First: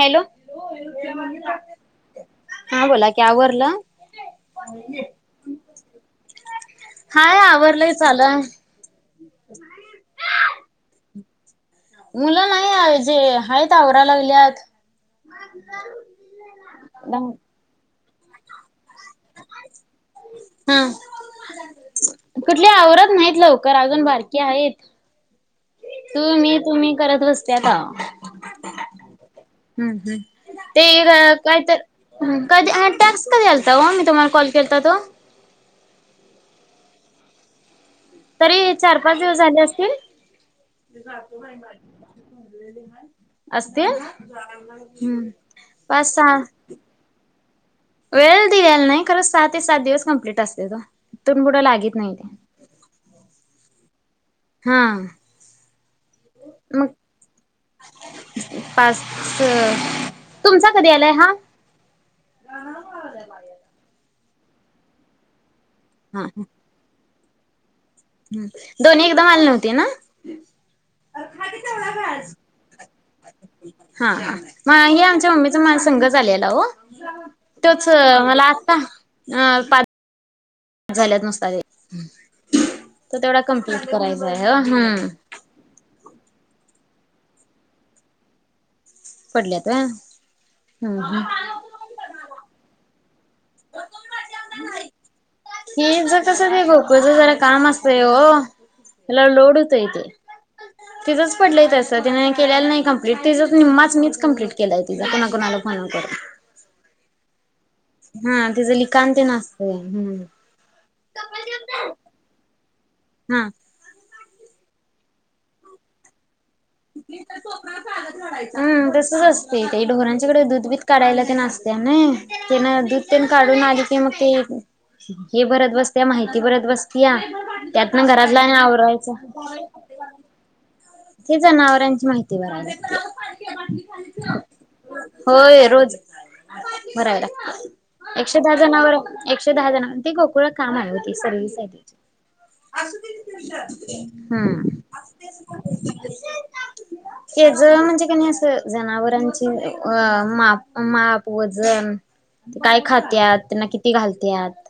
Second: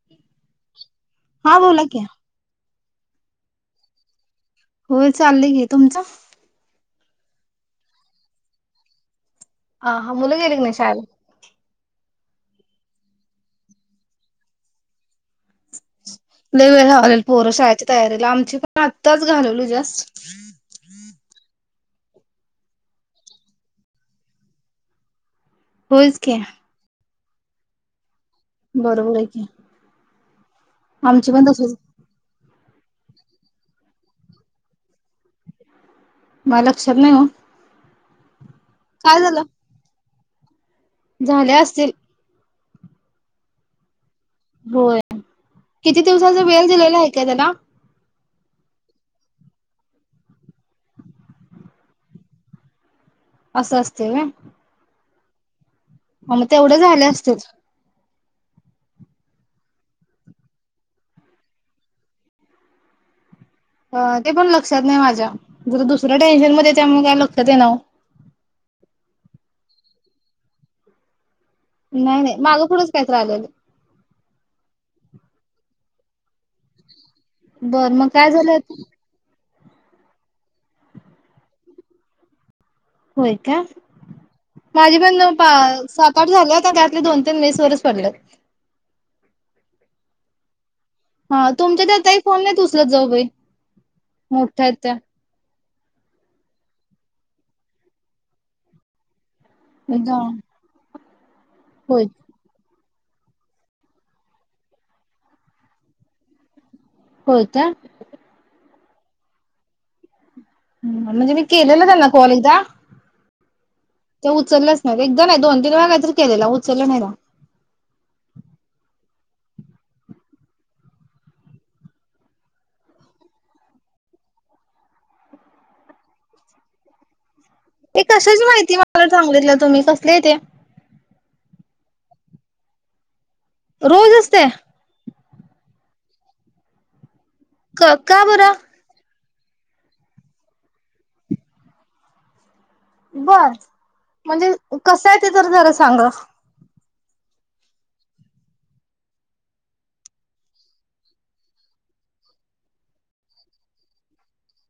Hello हा बोला की हा बोला की आवरलं होय चालय की तुमचं हाय आवरलंय लं ह हा मुलं गेली नाही शाळेत मुलं नाही आहेजे आहेत आवरा लागल्यात. द वळ लावलेल पोर शाळेची तयारीला आमची पण आत्ताच घालवलू जास् हा कुठली आवरत नाहीत लवकर अजून बारकी आहेत. होयच तु की मी तुम्ही करत बसत्या का बरोबर आहे की हम्म हम् आमची ते पण काय तसच तर कधी टाक्स कधी आलता ओ मी तुम्हाला कॉल केलता तो म लक्षात नाही ओ तरी चार पाच काय दिवस झालं? झाले असतील. झाले असतील असतील. होय हम्म. किती पाच दिवसाचा वेळ दिलेला आहे काय त्याला वेल त याला नाही खरं सहा ते सात दिवस कंप्लीट असते तो तून पुढं लागित नाही. असं असते वय हम हा मग तेवढ झाल असतील. पाच तुमचा कधी आलाय हा ते पण लक्षात नाही माझ्या जु दुसऱ्या हा टेन्शन मध्ये त्यामुळे काय लक्षात ये नाव ह दोन्ही एकदाम आलले नवते ना नाही नाही मागं पुढंच काहीत आलेलं हा हा मग हे आमच्या मम्मीचा माज संगच आलेला ओ तोच बरं मग काय मला झालं आत्ता अ झाल्यात नुसत तर होय तेवढा का? कमप्लीट करायलां आहे ह माझे हम् पण पा सात आठ झाले त्या त्यातले दोन तीन मेसवरच पडल्यात. पडल्यात व हम हम तुमच्या त्या ताई फोन नाही उचलत जाऊ बाई मोठ्या त्या हेन कस गो कझ जरा काम असतय ओ एल लोड एकदा तिथंच पडलंय तस ते नाय केलेला नाही कम्प्लीट तिं निम्माच मीच कम्प्लीट केलाय तिंजा कोणा कोणाला फोन करून. होय काय हा तिचं लिकांन ते असतय. म्हणजे मी केलेलं त्यांना कॉल एकदा हम् ते उचललंच नाही एकदा नाही दोन तीन वेळा काय तर केलेला उचललं नाही ना हम्म तसच असते ते ढोरांच्याकडे दूध बीध काढायला ते असतय ना तेन दूध तेन काढून आली की मग ते हे भरत बसत्या या माहिती भरत बसत्या त्यात ना आणि घरातला आणि आवरायचं मी कसले य तेे हे जनावरांची माहिती बरा लगत्या रोज असतय होय रोज भरायला क का एकशे बरं दहा जानवर एकशे दहा जण म्हण ते गोकुळ काम आहे होती सर्व सा बर म्हणजे हम्म कस आहे ते जरा जरा सांगा हे ज म्हणजे कणी असं जनावरांची अ माप माप वजन ते काय खातात त्यांना किती घालतात.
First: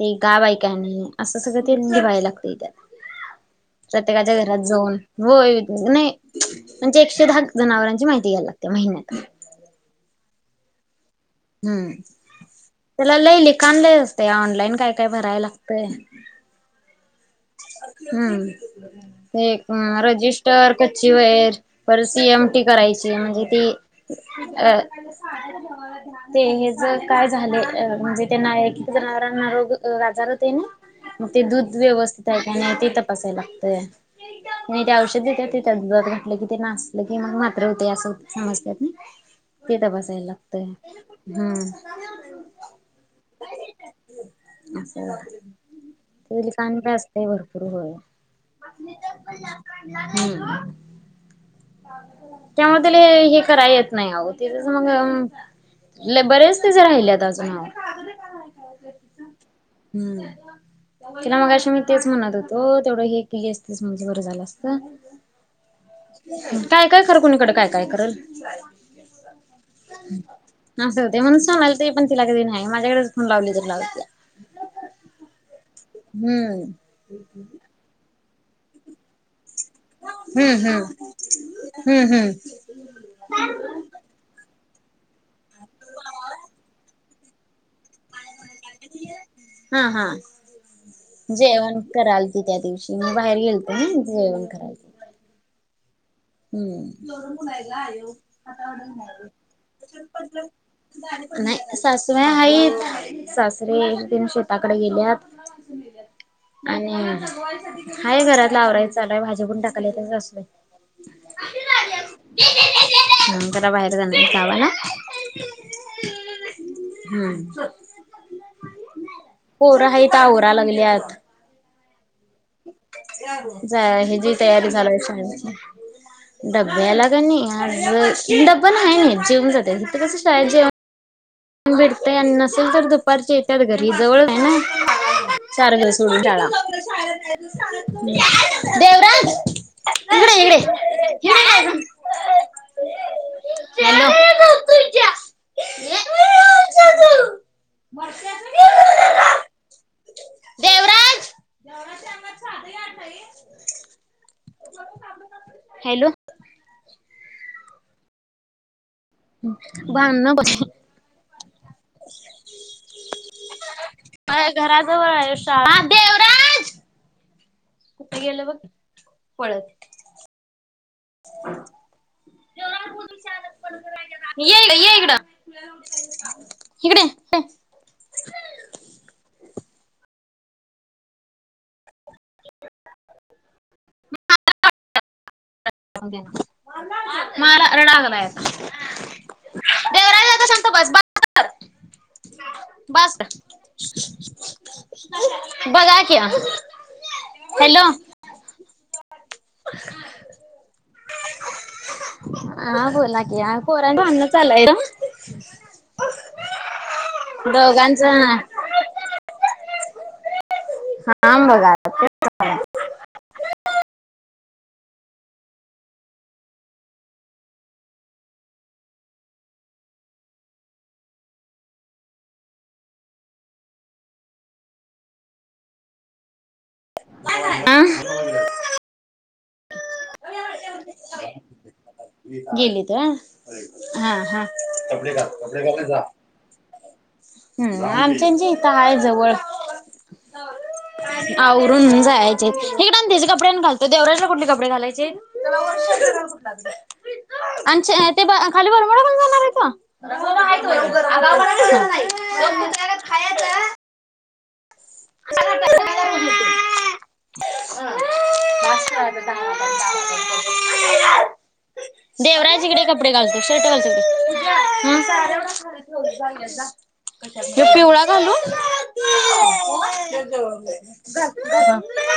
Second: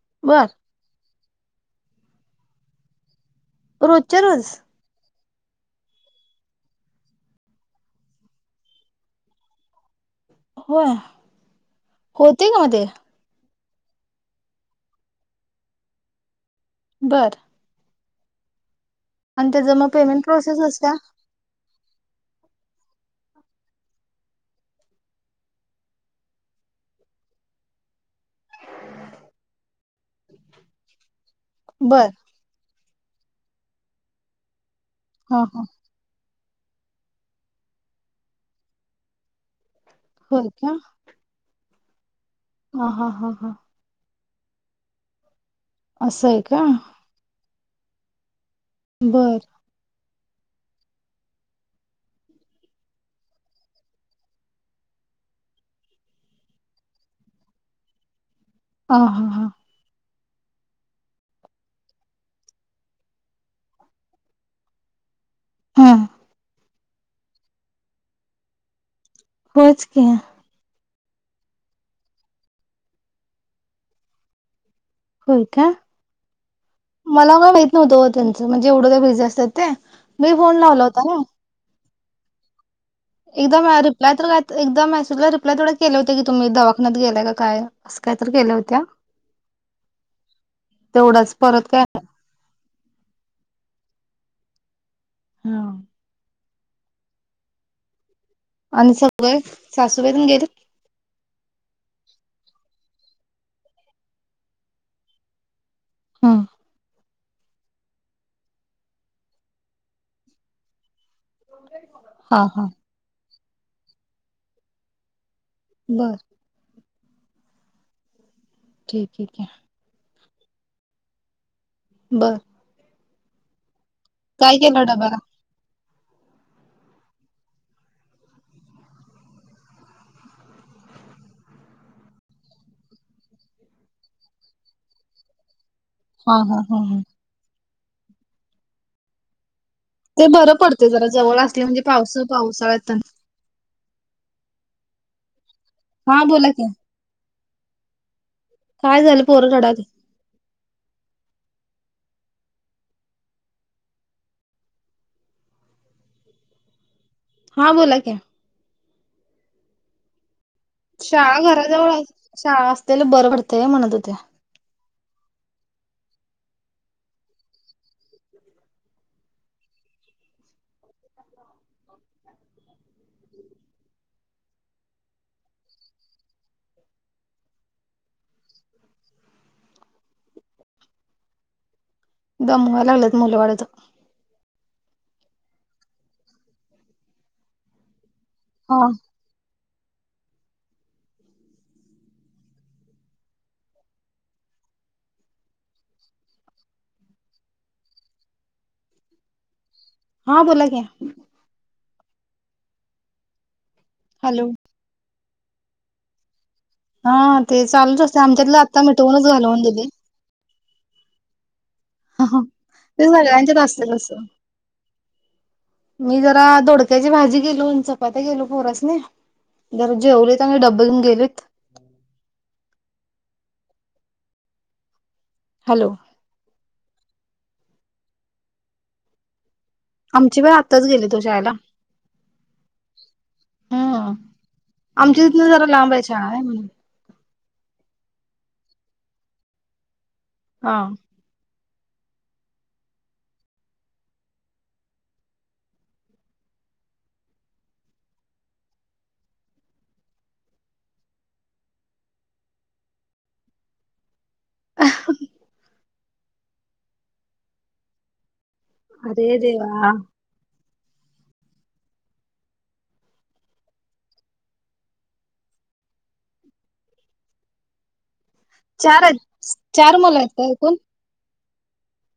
ते गाव बर आहे काय नाही असं सगळं ते निभायला लागतात त्या रोजच्या प्रत्येकाच्या रोज घरात जावून होय नाही म्हणजे एकशे दहा जनावरांची माहिती घ्यायला लागते महिन्यात होय हम्म होते का मग ते त्याला लई लिखाण लय असतय ऑनलाईन काय काय भराय लागतय बरं हम्म एक त्याचं मग पेमेंट प्रोसेस रजिस्टर असत्या कच्ची वैर पर सी एमटी करायची म्हणजे ती अ ते हे ज काय झाले म्हणजे त्यांना एक जनावरांना रोग आजार होतय ना मग ते दूध बर व्यवस्थित आहे का नाही ते तपासायला लागतंय. नाही ते औषध हा देतात ते हा त्या दुधात घातलं कि ते नास्त. ल की मग मात्र होते असं समजतात ना तेथ बसायला होय लागतंय. हम्म ह हा हा हां अस असं आहे तरी काम का असतंय भरपूर होय. बर हम्म त्यामुळे तिला हे करायला येत नाही अहो तिचं मग लई बरेच तिचं राहिलेत अजून अहो ह हां हां हम्म तिला मगाशी मी तेच म्हणत होतो तेवढं हे केली असतेच माझ बर झालं असत. हा काय काय कर कुणीकडे काय काय करल. होच की असं होते म्हणून सांगलं ते पण तिला कधी नाही माझ्याकडेच फोन लावली त लावते. होय का हम्म मला का माहित नव्हतं ओ त्यांचं म्हणजे एवढं का बिझी असतात ते मी हम्म फोन लावला होता हम्म ना हम्म हम्म एकदम रिप्लाय तर एकदम मेसेजला रिप्य तेवढा केले होते की तुम्ही दवाख्यात गेलाय काय असं काय तर गेल्या होत्या हा हा तेवढाच परत काय ते त्या दिवशी मी बाहेर गेलते ना जेवण करायला. हा हम्म [unintelligible] आणि सगळे सासूबाई पण गेलेत. नाही सासूबाई आहेत. सासरे दिन शेताकडे गेल्यात. हा आणि हाय घरातल आवराय चालूये भाजी पण टाकायला सासूबाई हा हा हा घरा बाहेर जावा ना बर हम्म ठीक ठीक आहे. पोर आहेत आवरायला लागल्यात. बर ज्या ह्याची काय तयारी केलं चालू ये डब्याला सगळाची डब्ब्याला का नाही आज डब्बा नाही नेत जेवून जाते ते कस शाळेत जेवण भेटतय आणि नसेल तर दुपारचे येतात घरी जवळ आहे ना चार कोस हा हा हा हा [inaudible] ते बरं पडते जरा जवळ असले म्हणजे पावस पावसाळ्यात [inaudible] हा बोला का काय झालं पोर रडायली. देवराज [inaudible] हॅलो हा बोला की [unintelligible] शाळा घराजवळ शाळा असते तर बर पडतेय म्हणत होते. माझ्या घराजवळ आहेव शाळा कुठे गेलं बघ पळत. [inaudible] ये ये इकडं इकड. इकडं ये इकडं ये दमवाय लागल्यात मुल बाळ त [inaudible] मारा रडगलाय आता हा देवराज आता शांत बस भांडण बंद कर बास कर बघा की आता. हॅलो [inaudible] हा बोला की. हा बोला की पोरांची भांडण हॅलो चालू हाय ओ [inaudible] हा ते चालूच असतय आमच्यातलं आत्ता मिटवूनच घालवून दिलोय. हाम बघा आता त्यात [inaudible] ते सगळ्यांच्यात असतय तसं. मी जरा दोडक्याची भाजी केलो आणि चपात्या केलो पोरासनी जरा जेवलीत आणि डब्ब घेऊन गेलीत. हॅलो अ [inaudible] आमची पण आत्ताच गेलीत ओ शाळेला. गेलीत होय हा हम्म हा. कपडे घाल कपडे घाल आणि जा काय नाय. हम आमच्यांची इथ हाय जवळ. हा आवरून जायची हायत इकडं आण त्याची कपडे आण घालतो देवराजला कुठली कपडे घालायचेत. त्याला वर शर्ट घाल कुटला तर आणि ते खाली बरमोडा घालून जाणार आहे तो. [inaudible] आगाव पना करायचा नाही गप कुत्र्यागत खायाच [inaudible] अरे देवा [inaudible] [inaudible] देवराज इकडं ये कपडे घालतो शर्ट घालतो इकडं ये. [inaudible] पिवळा घालू चार आहेत चार मुलं आहेत काय ऐकून. [inaudible]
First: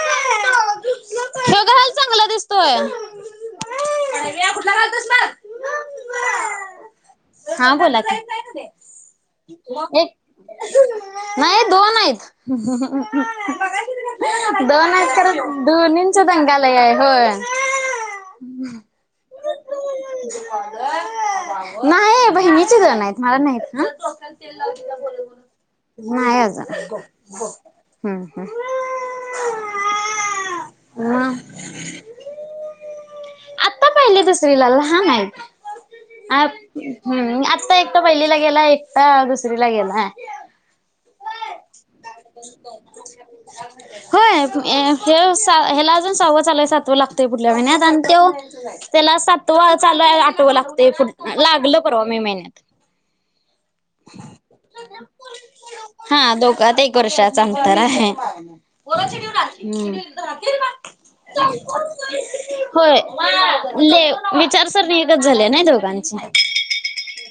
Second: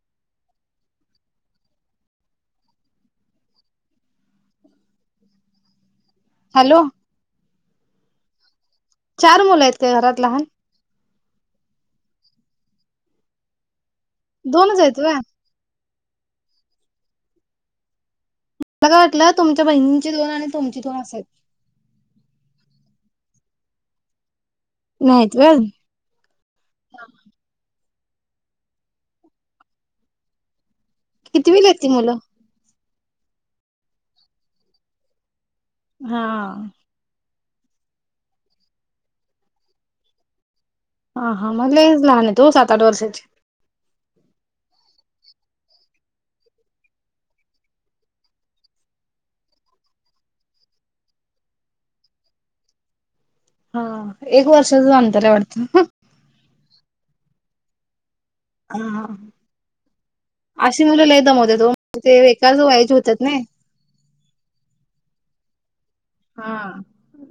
यो घाल चांगला दिसतोय. [unintelligible] कुठला घालतोस बघ हॅलो हा बोला की चार मुलं आहेत का एक घरात लहान नाही दोन हायत. दोनच दोन आहेत व्हय मला खरं दोनींच दंगा लय हाय होय. मला काय वाटलं तुमच्या बहिणींची दोन आणि तुमची दोन अस हायत. नाही बहिणीची दोन हायत मला नाहीत ना. नाहीत व्हय. नाय अजून हम्म हम्. ह [unintelligible] कितीवीला आहेत ती मुल आता पाहिलि दुसरीला लहान आहे अ हा. हम आत्ता एकट पहिलीला गेलाय एकट दुसरीला गेलाय हा हा म लईच लहान आहेत ओ सात आठ वर्षाची होय तो ह्याला अजून सहाव चालू हाय सातवं लागतंय पुढल्या महिन्यात आणि तो त्याला सातव चालू हाय आठवा लागतय लागलं परवा मे महिन्यात हा एक वर्षाच अंतर हाय वाटतं हा दोघात एक वर्षाच अंतर हाय हा. अशी मुलं लय दमवत्यात ओ ते एकाच वयाची होय होत्यात नई. विचारसरणीच झाले नाही दोघांनी हा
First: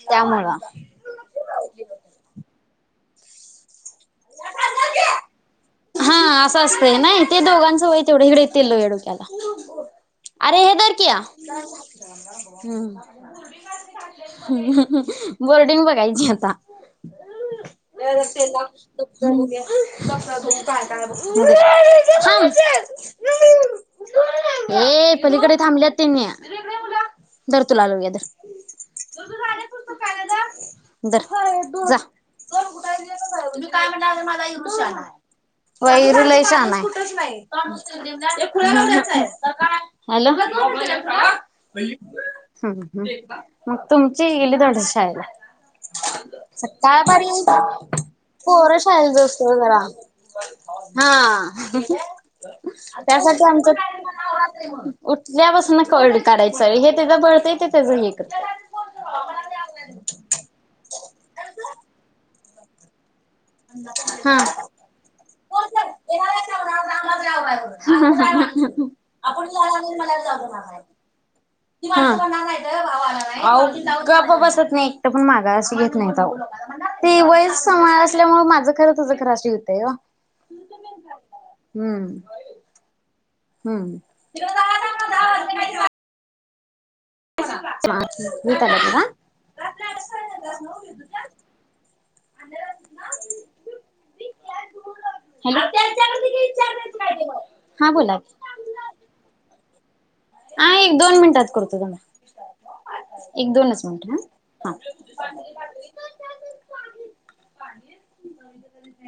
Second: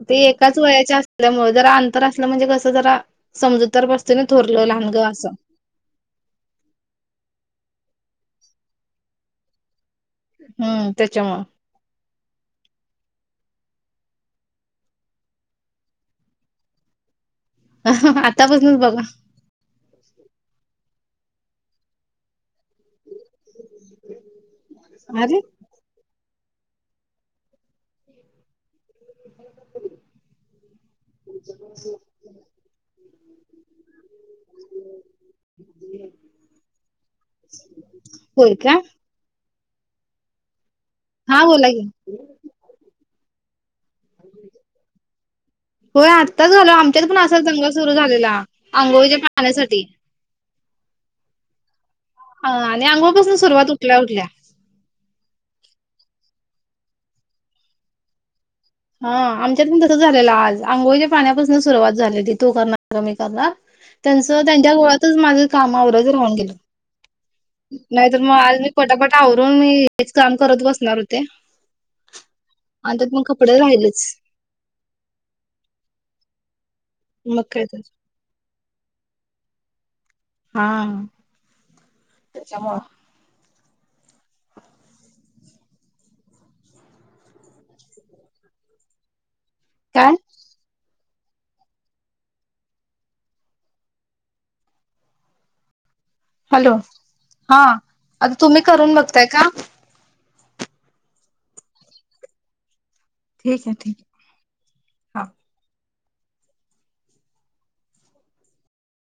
ते एकाच वयाच्या त्यामुळे जरा अंतर असलं म्हणजे कसं जरा समजूतर बस्त थोरलं लहानग असं हा असं असतंय नाही ते दोघांचं वय तेवढं हिडेतील लो हे डोक्याला अरे हे हम्म दार क त्याच्यामुळं हम्म बोर्डिंग बघायची आता पेला ल्या आतापासनच बघा त काय काय बघ हे अरे पलीकडे थांबल्यात त्यांनी धर तुला आलू घदर [inaudible] वर वर जा कुठाी काय म्हणाझ युटूब च आहे वैरुलय छान आहे होय का हॅलो हा बोला हम् की हम् मग तुमची गेली ोड शाळेला होय आत्ताच झालं आमच्यात पण असाच सकाळपर्यंत दंगा सुरू झालेला पोर शाळेला आंघोळीच्या जाउस्तोर जरा पाण्यासाठी हा हा आणि आंघोळपासून त्यासाठी सुरुवात आमचं उठल्या उठल्या उठल्यापासून कळत काढायचं हे त्याचं बळतय ते त्याचं हे कर हा आमच्यात तसं झालेलं आज आंघोळच्या पाण्यापासून सुरुवात झालेली तो करणार क मी करणार त्यांच हा त्यांच्या गोळातच माझं काम आववरज राहून गेलं नाहीतर मग आज मी पटापट आपण आवरून मी हेच काम करत बसणार होते कि माणा नाही आणि त्यात मग कपडे वावाला राहिलेच नाही ग बसत नाही एकटं पण मागा अशी घेत नाही ते मग वस काय तर समोर असल्यामुळे माझं खरं तं खर श होतय हा हम्म च म हम्म [unintelligible] चता ना काय न ह हॅलो हा आता तुम्ही करून बघताय का हा एक दोन मिनटात करतो त एक दोनच मिनट ह हा